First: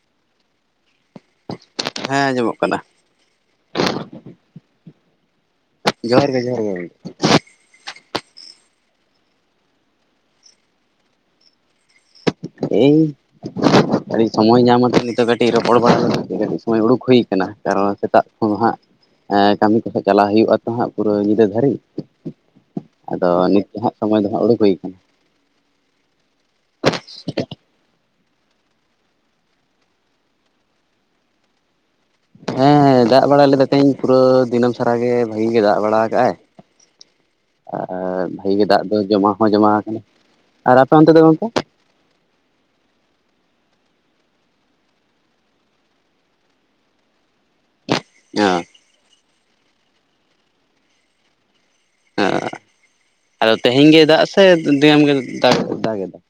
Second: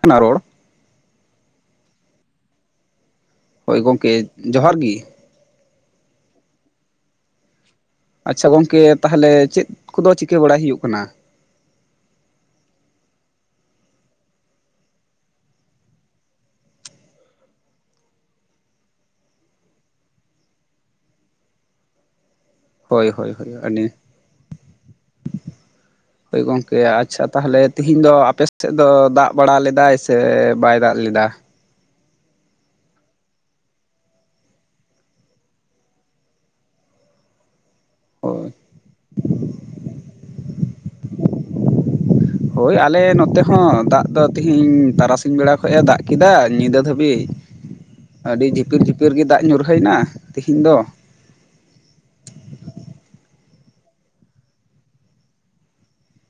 ᱠᱟᱱᱟ ᱨᱚᱲ ᱦᱮᱸ ᱟᱸᱡᱚᱢᱚᱜ ᱠᱟᱱᱟ᱾ ᱦᱳᱭ ᱜᱚᱝᱠᱮ, ᱡᱚᱦᱟᱨ ᱜᱤ ᱾ ᱡᱚᱦᱟᱨ ᱜᱮ ᱡᱚᱦᱟᱨ ᱜᱮ ᱜᱚᱝᱠᱮ ᱾ ᱟᱪᱪᱷᱟ ᱜᱚᱝᱠᱮ, ᱛᱟᱦᱞᱮ ᱪᱮᱫ ᱠᱚᱫᱚ ᱪᱤᱠᱟᱹ ᱵᱟᱲᱟ ᱦᱩᱭᱩᱜ ᱠᱟᱱᱟ? ᱤᱧ [inaudible] ᱠᱟᱹᱴᱤᱡ ᱥᱚᱢᱚᱭ ᱧᱟᱢ ᱟᱛᱮ ᱱᱤᱛᱚᱜ ᱠᱟᱹᱴᱤᱡ ᱨᱚᱯᱚᱲ ᱵᱟᱲᱟ [unintelligible] ᱠᱟᱹᱴᱤᱡ ᱥᱚᱢᱚᱭ ᱦᱩᱲᱩ ᱠᱚ ᱦᱩᱭ ᱠᱟᱱᱟ ᱾ ᱟᱨᱚ ᱥᱮᱛᱟᱜ ᱠᱷᱚᱱ ᱦᱟᱸᱜ ᱮᱸ ᱠᱟᱹᱢᱤ ᱠᱚᱛᱮ ᱪᱟᱞᱟᱣ ᱦᱩᱭᱩᱜᱼᱟ ᱛᱚ ᱦᱟᱸᱜ ᱯᱩᱨᱟᱹ ᱧᱤᱫᱟᱹ ᱫᱷᱟᱹᱨᱤᱡ ᱾ ᱦᱳᱭ ᱟᱫᱚ ᱦᱳᱭ ᱦᱳᱭ ᱱᱤᱛ ᱫᱚ ᱟᱹᱰᱤ ᱦᱟᱸᱜ ᱥᱚᱢᱚᱭ ᱫᱚ ᱦᱟᱸᱜ ᱩᱲᱩᱠ ᱦᱩᱭ ᱠᱟᱱᱟ ᱾ ᱦᱳᱭ ᱜᱚᱝᱠᱮ, ᱟᱪᱪᱷᱟ ᱛᱟᱦᱚᱞᱮ ᱛᱤᱦᱤᱧ ᱫᱚ ᱟᱯᱮ ᱥᱮᱫ ᱫᱚ ᱫᱟᱜ ᱵᱟᱲᱟ ᱞᱮᱫᱟᱭ ᱥᱮ ᱵᱟᱭ ᱫᱟᱜ ᱞᱮᱫᱟ? ᱦᱮᱸ ᱦᱮᱸ, ᱫᱟᱜ ᱵᱟᱲᱟ ᱞᱮᱫᱟ ᱛᱟᱦᱮᱸᱧ ᱯᱩᱨᱟᱹ ᱫᱤᱱᱟᱹᱢ ᱥᱟᱨᱟ ᱜᱮ ᱵᱷᱟᱜᱤ ᱜᱮ ᱫᱟᱜ ᱵᱟᱲᱟ ᱟᱠᱟᱫᱼᱟᱭ, ᱟᱨ ᱦᱳᱭ ᱵᱷᱟᱜᱤ ᱜᱮ ᱫᱟᱜ ᱫᱚ ᱡᱚᱢᱟ ᱦᱚᱸ ᱡᱚᱢᱟ ᱟᱠᱟᱱᱟ, ᱟᱨ ᱟᱯᱮ ᱚᱱᱛᱮ ᱫᱚ ᱜᱚᱝᱠᱮ? ᱦᱳᱭ ᱟᱞᱮ ᱱᱚᱛᱮ ᱦᱚᱸ ᱫᱟᱜ ᱫᱚ ᱛᱤᱦᱤᱧ ᱛᱟᱨᱟᱥᱤᱧ ᱵᱮᱲᱟ ᱠᱷᱚᱡ ᱮ ᱫᱟᱜ ᱠᱮᱫᱟ ᱧᱤᱫᱟᱹ ᱫᱷᱟᱹᱵᱤᱡ ᱾ [inaudible] ᱟᱹᱰᱤ ᱡᱷᱤᱯᱤᱨ-ᱡᱷᱤᱯᱤᱨ ᱜᱮ ᱫᱟᱜ ᱧᱩᱨ ᱦᱩᱭᱱᱟ ᱛᱮᱦᱮᱧ ᱫᱚ ᱾ ᱟ ᱟᱫᱚ ᱛᱮᱦᱮᱧ ᱜᱮ ᱫᱟᱜ ᱥᱮ ᱫᱤᱱᱟᱹᱢ ᱜᱮ ᱫᱟᱜ ᱫᱟᱜᱮ ᱫᱟᱭ?